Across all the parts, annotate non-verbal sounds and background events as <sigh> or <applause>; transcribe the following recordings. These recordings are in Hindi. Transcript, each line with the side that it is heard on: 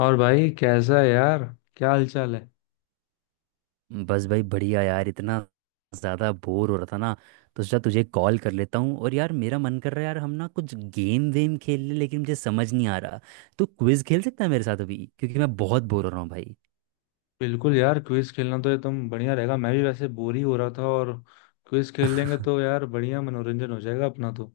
left: और भाई कैसा है यार? क्या हालचाल है?
right: बस भाई बढ़िया यार। इतना ज़्यादा बोर हो रहा था ना, तो सोचा तुझे कॉल कर लेता हूँ। और यार मेरा मन कर रहा है यार, हम ना कुछ गेम वेम खेल लें, लेकिन मुझे समझ नहीं आ रहा। तो क्विज खेल सकता है मेरे साथ अभी, क्योंकि मैं बहुत बोर हो रहा हूँ भाई।
left: बिल्कुल यार, क्विज खेलना तो ये तुम बढ़िया रहेगा। मैं भी वैसे बोर ही हो रहा था और क्विज खेल लेंगे तो यार बढ़िया मनोरंजन हो जाएगा अपना तो।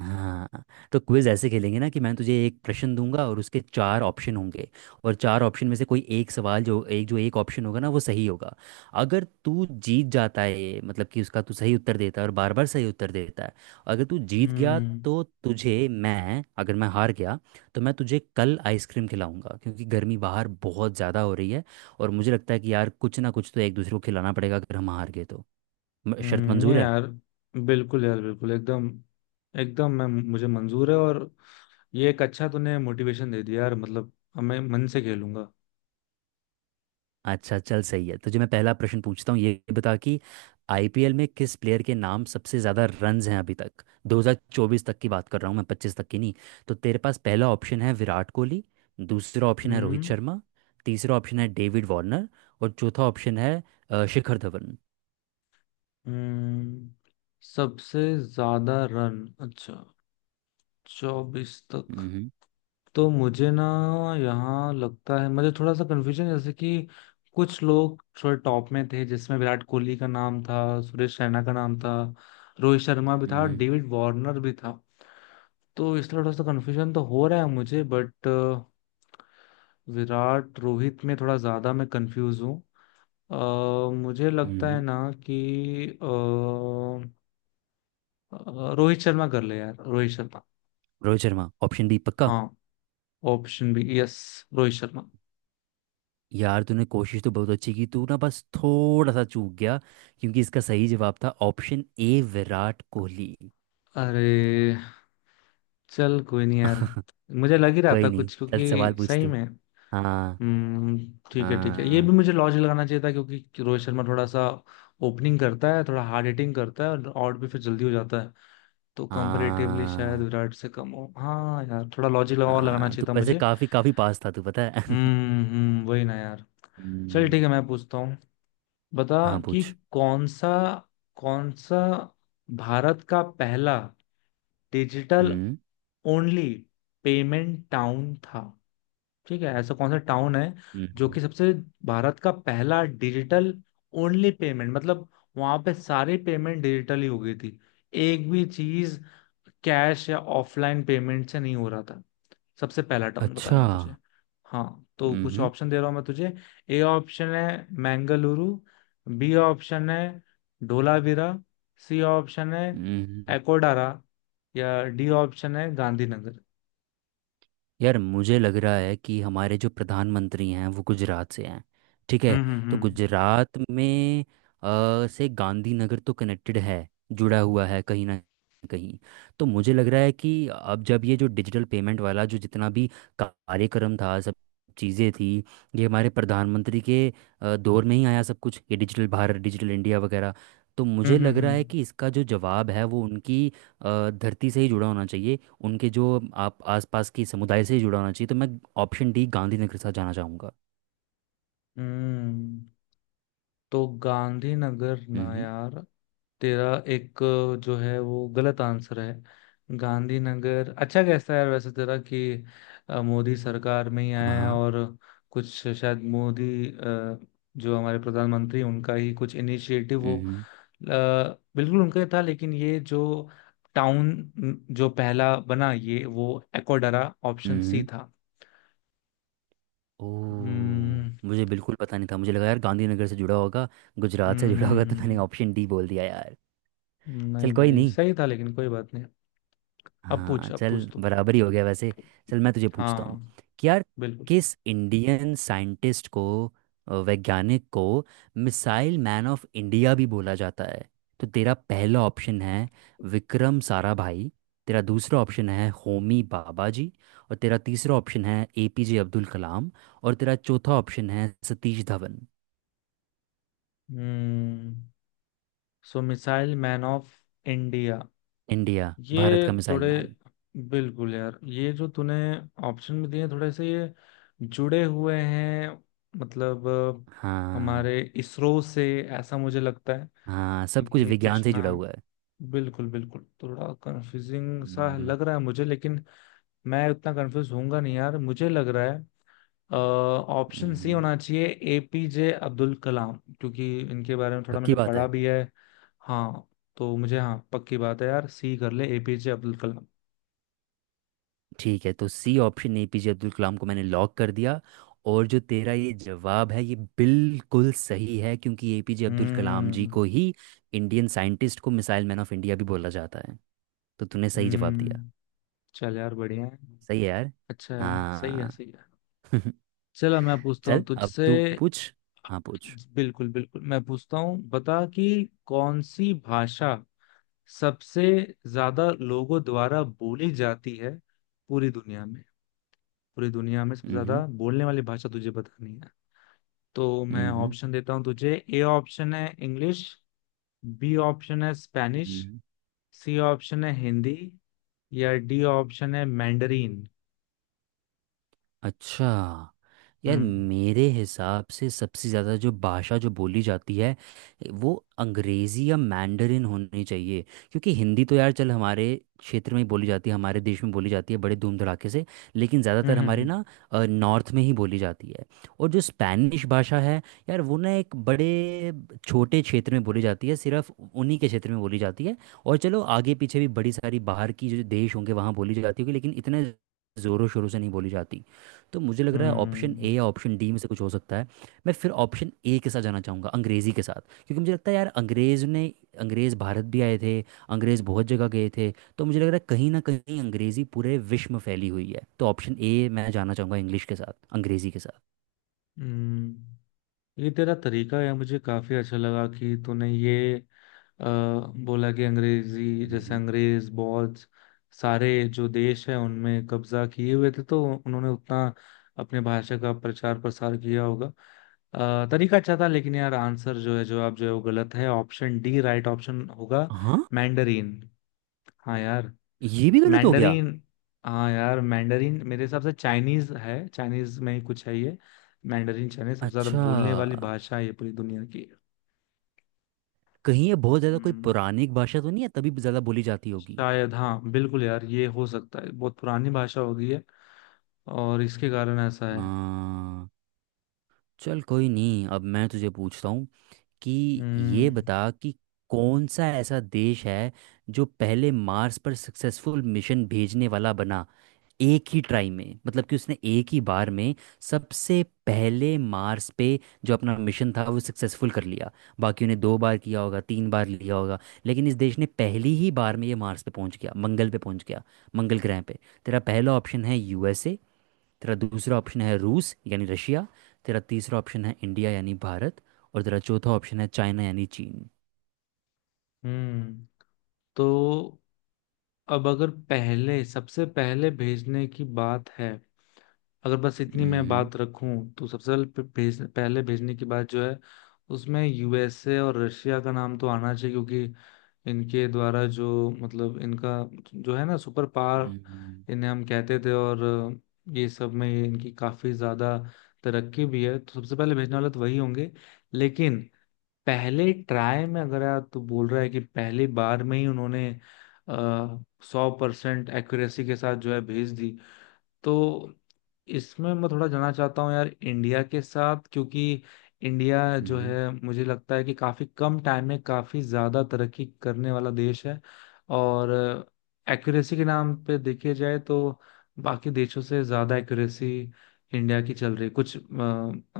right: हाँ, तो क्विज ऐसे खेलेंगे ना, कि मैं तुझे एक प्रश्न दूंगा और उसके चार ऑप्शन होंगे। और चार ऑप्शन में से कोई एक सवाल जो एक ऑप्शन होगा ना, वो सही होगा। अगर तू जीत जाता है ये, मतलब कि उसका तू सही उत्तर देता है और बार बार सही उत्तर देता है, अगर तू जीत गया,
left: हम्म
right: तो तुझे मैं, अगर मैं हार गया, तो मैं तुझे कल आइसक्रीम खिलाऊंगा, क्योंकि गर्मी बाहर बहुत ज़्यादा हो रही है। और मुझे लगता है कि यार कुछ ना कुछ तो एक दूसरे को खिलाना पड़ेगा, अगर हम हार गए तो। शर्त
left: नहीं
right: मंजूर है।
left: यार, बिल्कुल यार बिल्कुल एकदम एकदम मैं मुझे मंजूर है। और ये एक अच्छा तूने मोटिवेशन दे दिया यार, मतलब अब मैं मन से खेलूंगा।
right: अच्छा चल, सही है, तुझे मैं पहला प्रश्न पूछता हूँ। ये बता कि आईपीएल में किस प्लेयर के नाम सबसे ज़्यादा रन्स हैं अभी तक। 2024 तक की बात कर रहा हूँ मैं, 25 तक की नहीं। तो तेरे पास पहला ऑप्शन है विराट कोहली, दूसरा ऑप्शन है रोहित
left: हम्म।
right: शर्मा, तीसरा ऑप्शन है डेविड वार्नर, और चौथा ऑप्शन है शिखर धवन।
left: हम्म। सबसे ज्यादा रन, अच्छा, चौबीस तक।
right: हम्म
left: तो मुझे ना यहाँ लगता है, मुझे थोड़ा सा कन्फ्यूजन, जैसे कि कुछ लोग थोड़े टॉप में थे जिसमें विराट कोहली का नाम था, सुरेश रैना का नाम था, रोहित शर्मा भी था,
right: हम्म
left: डेविड वार्नर भी था। तो इसलिए थोड़ा सा कन्फ्यूजन तो हो रहा है मुझे, बट विराट रोहित में थोड़ा ज्यादा मैं कंफ्यूज हूँ। मुझे लगता है
right: हम्म।
left: ना कि रोहित शर्मा कर ले यार, रोहित शर्मा।
right: रोहित शर्मा ऑप्शन बी पक्का।
left: हाँ, option B, yes, Rohit Sharma.
right: यार तूने कोशिश तो बहुत अच्छी की, तू ना बस थोड़ा सा चूक गया, क्योंकि इसका सही जवाब था ऑप्शन ए विराट कोहली।
left: अरे, चल कोई नहीं यार,
right: <laughs>
left: मुझे लग ही रहा था
right: कोई नहीं,
left: कुछ,
right: चल सवाल
left: क्योंकि
right: पूछ
left: सही
right: तू।
left: में।
right: हाँ
left: हम्म। ठीक है ठीक है, ये भी
right: हाँ
left: मुझे लॉजिक लगाना चाहिए था, क्योंकि रोहित शर्मा थोड़ा सा ओपनिंग करता है, थोड़ा हार्ड हिटिंग करता है और आउट भी फिर जल्दी हो जाता है। तो कंपैरेटिवली शायद
right: हाँ।
left: विराट से कम हो। हाँ यार, थोड़ा लॉजिक लगा और लगाना
right: हाँ, तू
left: चाहिए था
right: वैसे
left: मुझे।
right: काफी काफी पास था तू, पता है। <laughs>
left: हम्म, वही ना यार। चल ठीक
right: हम्म।
left: है, मैं पूछता हूँ। बता
right: हाँ
left: कि
right: पूछ।
left: कौन सा कौन सा भारत का पहला डिजिटल
right: हम्म
left: ओनली पेमेंट टाउन था? ठीक है, ऐसा कौन सा टाउन है जो
right: हम्म।
left: कि सबसे, भारत का पहला डिजिटल ओनली पेमेंट, मतलब वहां पे सारी पेमेंट डिजिटल ही हो गई थी, एक भी चीज कैश या ऑफलाइन पेमेंट से नहीं हो रहा था। सबसे पहला टाउन
right: अच्छा।
left: बताना है तुझे। हाँ, तो कुछ
right: हम्म
left: ऑप्शन दे रहा हूँ मैं तुझे। ए ऑप्शन है मैंगलुरु, बी ऑप्शन है धोलावीरा, सी ऑप्शन है
right: हम्म।
left: एकोडारा, या डी ऑप्शन है गांधीनगर।
right: यार मुझे लग रहा है कि हमारे जो प्रधानमंत्री हैं वो गुजरात से हैं, ठीक है।
left: हम्म।
right: तो
left: हम्म।
right: गुजरात में से गांधीनगर तो कनेक्टेड है, जुड़ा हुआ है कहीं ना कहीं। तो मुझे लग रहा है कि अब जब ये जो डिजिटल पेमेंट वाला जो जितना भी कार्यक्रम था, सब चीज़ें थी, ये हमारे प्रधानमंत्री के दौर में ही आया सब कुछ, ये डिजिटल भारत डिजिटल इंडिया वगैरह। तो
left: हम्म।
right: मुझे
left: हम्म।
right: लग
left: हम्म।
right: रहा है
left: हम्म।
right: कि इसका जो जवाब है वो उनकी धरती से ही जुड़ा होना चाहिए। उनके जो आप आसपास की समुदाय से ही जुड़ा होना चाहिए, तो मैं ऑप्शन डी गांधीनगर के साथ जाना चाहूँगा।
left: हम्म। तो गांधीनगर ना
right: हम्म।
left: यार तेरा एक जो है, वो गलत आंसर है। गांधीनगर अच्छा कैसा है यार वैसे तेरा, कि मोदी सरकार में ही
right: हाँ
left: आया है
right: हाँ।
left: और कुछ शायद मोदी, जो हमारे प्रधानमंत्री हैं, उनका ही कुछ इनिशिएटिव हो।
right: हम्म
left: बिल्कुल उनका ही था, लेकिन ये जो टाउन जो पहला बना ये, वो एकोडरा ऑप्शन सी
right: हम्म।
left: था।
right: ओ,
left: हम्म
right: मुझे बिल्कुल पता नहीं था, मुझे लगा यार गांधीनगर से जुड़ा होगा, गुजरात से
left: हम्म
right: जुड़ा
left: हम्म
right: होगा, तो मैंने
left: हम्म।
right: ऑप्शन डी बोल दिया यार। चल
left: नहीं
right: कोई
left: भाई,
right: नहीं।
left: सही था, लेकिन कोई बात नहीं। अब
right: हाँ
left: पूछ, अब
right: चल
left: पूछ तू।
right: बराबर ही हो गया वैसे। चल मैं तुझे पूछता
left: हाँ,
right: हूँ, कि यार
left: बिल्कुल।
right: किस इंडियन साइंटिस्ट को, वैज्ञानिक को मिसाइल मैन ऑफ इंडिया भी बोला जाता है। तो तेरा पहला ऑप्शन है विक्रम साराभाई, तेरा दूसरा ऑप्शन है होमी बाबा जी, और तेरा तीसरा ऑप्शन है एपीजे अब्दुल कलाम, और तेरा चौथा ऑप्शन है सतीश धवन।
left: हम्म। So missile man of India,
right: India, Bharat
left: ये
right: का मिसाइल
left: थोड़े,
right: मैन।
left: बिल्कुल यार ये जो तूने ऑप्शन में दिए हैं, थोड़े से ये जुड़े हुए हैं। मतलब
right: हाँ
left: हमारे इसरो से, ऐसा मुझे लगता है।
right: हाँ, सब कुछ
left: क्योंकि
right: विज्ञान
left: कुछ
right: से जुड़ा
left: नाम,
right: हुआ है।
left: बिल्कुल बिल्कुल थोड़ा कंफ्यूजिंग सा
right: हम्म,
left: लग रहा है मुझे, लेकिन मैं उतना कंफ्यूज होऊंगा नहीं यार। मुझे लग रहा है ऑप्शन सी
right: हम्म।
left: होना चाहिए, एपीजे अब्दुल कलाम, क्योंकि इनके बारे में थोड़ा
right: पक्की
left: मैंने
right: बात
left: पढ़ा
right: है।
left: भी है। हाँ, तो मुझे, हाँ, पक्की बात है यार, सी कर ले, एपीजे अब्दुल कलाम।
right: ठीक है, तो C option APJ Abdul Kalam को मैंने लॉक कर दिया। और जो तेरा ये जवाब है ये बिल्कुल सही है, क्योंकि एपीजे अब्दुल कलाम जी
left: हम्म।
right: को ही इंडियन साइंटिस्ट को मिसाइल मैन ऑफ इंडिया भी बोला जाता है। तो तूने सही जवाब दिया।
left: हम्म। चल यार बढ़िया है।
right: सही है यार।
left: अच्छा है, सही है,
right: हाँ।
left: सही है।
right: <laughs>
left: चलो मैं पूछता हूँ
right: चल अब
left: तुझसे।
right: तू पूछ। हाँ पूछ।
left: बिल्कुल बिल्कुल मैं पूछता हूँ। बता कि कौन सी भाषा सबसे ज्यादा लोगों द्वारा बोली जाती है पूरी दुनिया में? पूरी दुनिया में सबसे ज्यादा
right: हम्म
left: बोलने वाली भाषा तुझे बतानी है। तो मैं
right: हम्म।
left: ऑप्शन देता हूँ तुझे। ए ऑप्शन है इंग्लिश, बी ऑप्शन है स्पेनिश,
right: हम्म।
left: सी ऑप्शन है हिंदी, या डी ऑप्शन है मैंडरीन।
right: अच्छा। यार
left: हम्म।
right: मेरे हिसाब से सबसे ज़्यादा जो भाषा जो बोली जाती है वो अंग्रेज़ी या मैंडरिन होनी चाहिए। क्योंकि हिंदी तो यार चल हमारे क्षेत्र में ही बोली जाती है, हमारे देश में बोली जाती है बड़े धूम धड़ाके से, लेकिन
left: हम्म।
right: ज़्यादातर
left: हम्म।
right: हमारे
left: हम्म।
right: ना नॉर्थ में ही बोली जाती है। और जो स्पैनिश भाषा है यार वो ना एक बड़े छोटे क्षेत्र में बोली जाती है, सिर्फ उन्हीं के क्षेत्र में बोली जाती है। और चलो आगे पीछे भी बड़ी सारी बाहर की जो देश होंगे वहाँ बोली जाती होगी, लेकिन इतने ज़ोरों शोरों से नहीं बोली जाती। तो मुझे लग रहा है ऑप्शन ए
left: हम्म।
right: या ऑप्शन डी में से कुछ हो सकता है। मैं फिर ऑप्शन ए के साथ जाना चाहूँगा, अंग्रेज़ी के साथ, क्योंकि मुझे लगता है यार अंग्रेज़ ने, अंग्रेज़ भारत भी आए थे, अंग्रेज़ बहुत जगह गए थे। तो मुझे लग रहा है कहीं ना कहीं अंग्रेज़ी पूरे विश्व में फैली हुई है, तो ऑप्शन ए मैं जाना चाहूँगा, इंग्लिश के साथ, अंग्रेज़ी के साथ।
left: हम्म। ये तेरा तरीका है, मुझे काफी अच्छा लगा कि तूने ये, अ, बोला कि अंग्रेजी, जैसे
right: हम्म।
left: अंग्रेज बहुत सारे जो देश हैं उनमें कब्जा किए हुए थे, तो उन्होंने उतना अपने भाषा का प्रचार प्रसार किया होगा। तरीका अच्छा था, लेकिन यार आंसर जो है, जवाब जो है, वो गलत है। ऑप्शन डी राइट ऑप्शन होगा,
right: हाँ,
left: मैंडरीन। हाँ यार,
right: ये भी गलत हो गया।
left: मैंडरीन। हाँ यार, मैंडरीन मेरे हिसाब से चाइनीज है, चाइनीज में ही कुछ है ये। मैंडरीन चाइनीज सबसे ज्यादा
right: अच्छा,
left: बोलने वाली भाषा है ये पूरी दुनिया की।
right: कहीं ये बहुत ज़्यादा कोई
left: हम्म।
right: पौराणिक भाषा तो नहीं है तभी ज़्यादा बोली जाती होगी।
left: शायद, हाँ बिल्कुल यार ये हो सकता है, बहुत पुरानी भाषा हो गई है और इसके कारण ऐसा है।
right: हाँ, चल कोई नहीं, अब मैं तुझे पूछता हूँ कि ये
left: हम्म।
right: बता कि कौन सा ऐसा देश है जो पहले मार्स पर सक्सेसफुल मिशन भेजने वाला बना एक ही ट्राई में, मतलब कि उसने एक ही बार में सबसे पहले मार्स पे जो अपना मिशन था वो सक्सेसफुल कर लिया। बाकियों ने दो बार किया होगा, तीन बार लिया होगा, लेकिन इस देश ने पहली ही बार में ये मार्स पे पहुंच गया, मंगल पे पहुंच गया, मंगल ग्रह पे। तेरा पहला ऑप्शन है यूएसए, तेरा दूसरा ऑप्शन है रूस यानी रशिया, तेरा तीसरा ऑप्शन है इंडिया यानी भारत, और तेरा चौथा ऑप्शन है चाइना यानी चीन।
left: हम्म। तो अब अगर पहले, सबसे पहले भेजने की बात है, अगर बस इतनी मैं
right: हम्म,
left: बात रखूं, तो सबसे पहले पहले भेजने की बात जो है, उसमें यूएसए और रशिया का नाम तो आना चाहिए, क्योंकि इनके द्वारा जो, मतलब इनका जो है ना, सुपर पावर
right: हम्म,
left: इन्हें हम कहते थे, और ये सब में इनकी काफी ज्यादा तरक्की भी है, तो सबसे पहले भेजने वाले तो वही होंगे। लेकिन पहले ट्राई में, अगर आप तो बोल रहा है कि पहली बार में ही उन्होंने सौ परसेंट एक्यूरेसी के साथ जो है भेज दी, तो इसमें मैं थोड़ा जानना चाहता हूँ यार इंडिया के साथ, क्योंकि इंडिया जो
right: हम्म,
left: है, मुझे लगता है कि काफी कम टाइम में काफी ज्यादा तरक्की करने वाला देश है। और एक्यूरेसी के नाम पे देखे जाए तो बाकी देशों से ज्यादा एक्यूरेसी इंडिया की चल रही है कुछ,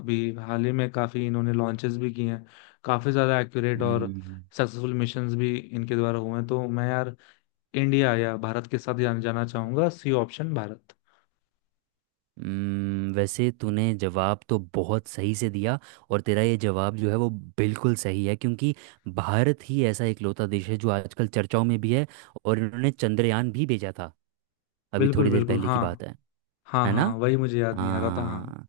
left: अभी हाल ही में काफी इन्होंने लॉन्चेस भी किए हैं, काफी ज्यादा एक्यूरेट और
right: हम्म।
left: सक्सेसफुल मिशंस भी इनके द्वारा हुए हैं। तो मैं यार इंडिया या भारत के साथ जाना जाना चाहूंगा, सी ऑप्शन भारत।
right: वैसे तूने जवाब तो बहुत सही से दिया, और तेरा ये जवाब जो है वो बिल्कुल सही है, क्योंकि भारत ही ऐसा इकलौता देश है जो आजकल चर्चाओं में भी है, और इन्होंने चंद्रयान भी भेजा था, अभी
left: बिल्कुल
right: थोड़ी देर
left: बिल्कुल।
right: पहले की
left: हाँ।
right: बात है।
left: हाँ
right: है
left: हाँ,
right: ना।
left: वही मुझे याद नहीं आ रहा था, हाँ।
right: हाँ।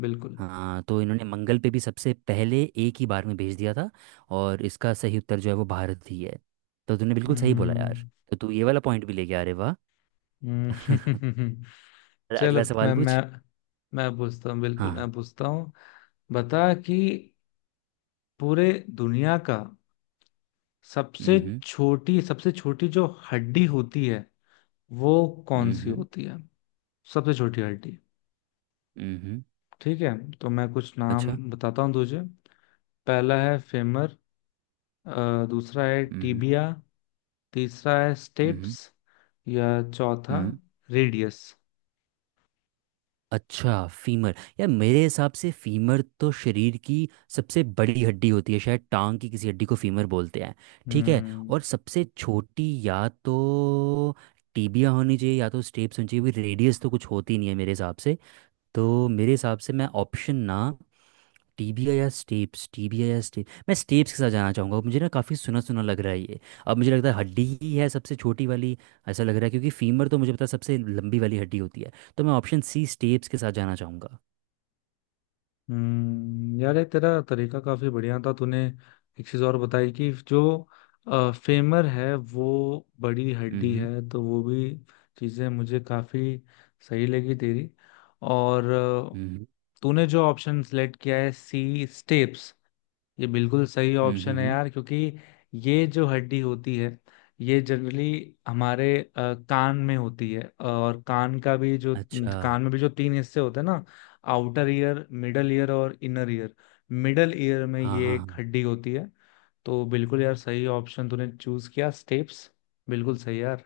left: बिल्कुल।
right: हाँ, तो इन्होंने मंगल पे भी सबसे पहले एक ही बार में भेज दिया था, और इसका सही उत्तर जो है वो भारत ही है। तो तूने बिल्कुल सही बोला यार।
left: हम्म।
right: तो तू ये वाला पॉइंट भी लेके आ रहे, वाह। <laughs>
left: हम्म। <laughs>
right: अरे,
left: चल
right: अगला
left: अब
right: सवाल
left: मैं
right: पूछ।
left: मैं मैं पूछता हूँ, बिल्कुल
right: हाँ हाँ।
left: मैं पूछता हूँ। बता कि पूरे दुनिया का सबसे
right: हम्म
left: छोटी, सबसे छोटी जो हड्डी होती है, वो कौन
right: हम्म
left: सी
right: हम्म
left: होती है? सबसे छोटी हड्डी।
right: हम्म। हम्म।
left: ठीक है, तो मैं कुछ नाम
right: अच्छा।
left: बताता हूँ तुझे। पहला है फेमर, दूसरा है
right: हम्म
left: टीबिया, तीसरा है
right: हम्म
left: स्टेप्स, या चौथा
right: हम्म।
left: रेडियस।
right: अच्छा, फीमर। यार मेरे हिसाब से फीमर तो शरीर की सबसे बड़ी हड्डी होती है, शायद टांग की किसी हड्डी को फीमर बोलते हैं, ठीक है। और
left: हम्म।
right: सबसे छोटी या तो टीबिया होनी चाहिए या तो स्टेप्स होनी चाहिए, रेडियस तो कुछ होती नहीं है मेरे हिसाब से। तो मेरे हिसाब से मैं ऑप्शन ना, टीबिया या स्टेप्स, टीबिया या स्टेप, मैं स्टेप्स के साथ जाना चाहूँगा, मुझे ना काफ़ी सुना सुना लग रहा है ये। अब मुझे लगता है हड्डी ही है सबसे छोटी वाली ऐसा लग रहा है, क्योंकि फीमर तो मुझे पता है सबसे लंबी वाली हड्डी होती है, तो मैं ऑप्शन सी स्टेप्स के साथ जाना चाहूँगा।
left: हम्म। यार ये तेरा तरीका काफी बढ़िया था। तूने एक चीज और बताई कि जो फेमर है वो बड़ी हड्डी
right: हम्म
left: है, तो वो भी चीजें मुझे काफी सही लगी तेरी। और
right: हम्म
left: तूने जो ऑप्शन सेलेक्ट किया है, सी स्टेप्स, ये बिल्कुल सही ऑप्शन है
right: हम्म।
left: यार। क्योंकि ये जो हड्डी होती है, ये जनरली हमारे कान में होती है। और
right: अच्छा।
left: कान में भी जो तीन हिस्से होते हैं ना, आउटर ईयर, मिडल ईयर और इनर ईयर, मिडल ईयर में
right: हाँ
left: ये
right: हाँ
left: एक
right: हाँ।
left: हड्डी होती है। तो बिल्कुल यार सही ऑप्शन तूने चूज किया, स्टेप्स, बिल्कुल सही यार।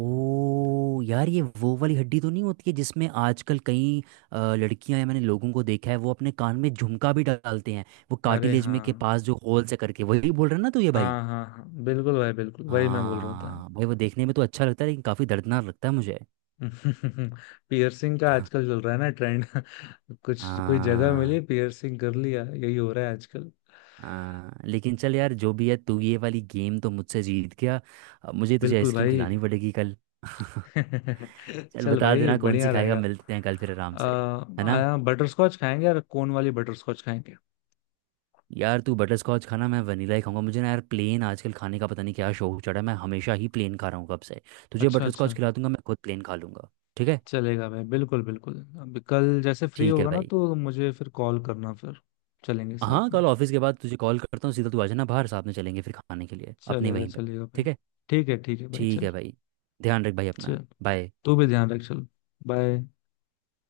right: ओ यार, ये वो वाली हड्डी तो नहीं होती है जिसमें आजकल कई लड़कियां या मैंने लोगों को देखा है वो अपने कान में झुमका भी डालते हैं, वो
left: अरे
right: कार्टिलेज में
left: हाँ,
right: के पास जो होल से करके, वही बोल रहे हैं ना तो ये भाई।
left: हाँ हाँ हाँ, बिल्कुल भाई, बिल्कुल वही मैं बोल रहा था।
right: हाँ भाई, वो देखने में तो अच्छा लगता है लेकिन काफ़ी दर्दनाक लगता है मुझे।
left: <laughs> पियर्सिंग का आजकल चल रहा है ना ट्रेंड। <laughs> कुछ कोई जगह
right: हाँ।
left: मिली, पियर्सिंग कर लिया, यही हो रहा है आजकल।
right: हाँ लेकिन चल यार जो भी है, तू ये वाली गेम तो मुझसे जीत गया, अब मुझे तुझे
left: बिल्कुल
right: आइसक्रीम
left: भाई।
right: खिलानी पड़ेगी कल। <laughs>
left: <laughs>
right: चल
left: चल
right: बता
left: भाई
right: देना कौन सी
left: बढ़िया
right: खाएगा,
left: रहेगा।
right: मिलते हैं कल फिर आराम से। है ना।
left: आया, बटर स्कॉच खाएंगे यार, कोन वाली बटर स्कॉच खाएंगे।
right: यार तू बटर स्कॉच खाना, मैं वनीला ही खाऊंगा, मुझे ना यार प्लेन आजकल खाने का पता नहीं क्या शौक चढ़ा है, मैं हमेशा ही प्लेन खा रहा हूँ कब से। तुझे
left: अच्छा
right: बटर
left: अच्छा,
right: स्कॉच खिला दूंगा, मैं खुद प्लेन खा लूंगा। ठीक है।
left: चलेगा भाई, बिल्कुल बिल्कुल। अभी कल जैसे फ्री
right: ठीक है
left: होगा ना
right: भाई।
left: तो मुझे फिर कॉल करना, फिर चलेंगे
right: हाँ
left: साथ में।
right: कल ऑफिस के बाद तुझे कॉल करता हूँ सीधा, तू आ जाना बाहर, साथ में चलेंगे फिर खाने के लिए अपने
left: चलेगा
right: वहीं पे।
left: चलेगा भाई।
right: ठीक है।
left: ठीक है भाई,
right: ठीक
left: चल।
right: है भाई। ध्यान रख भाई अपना।
left: चल,
right: बाय।
left: तू भी ध्यान रख। चल, बाय।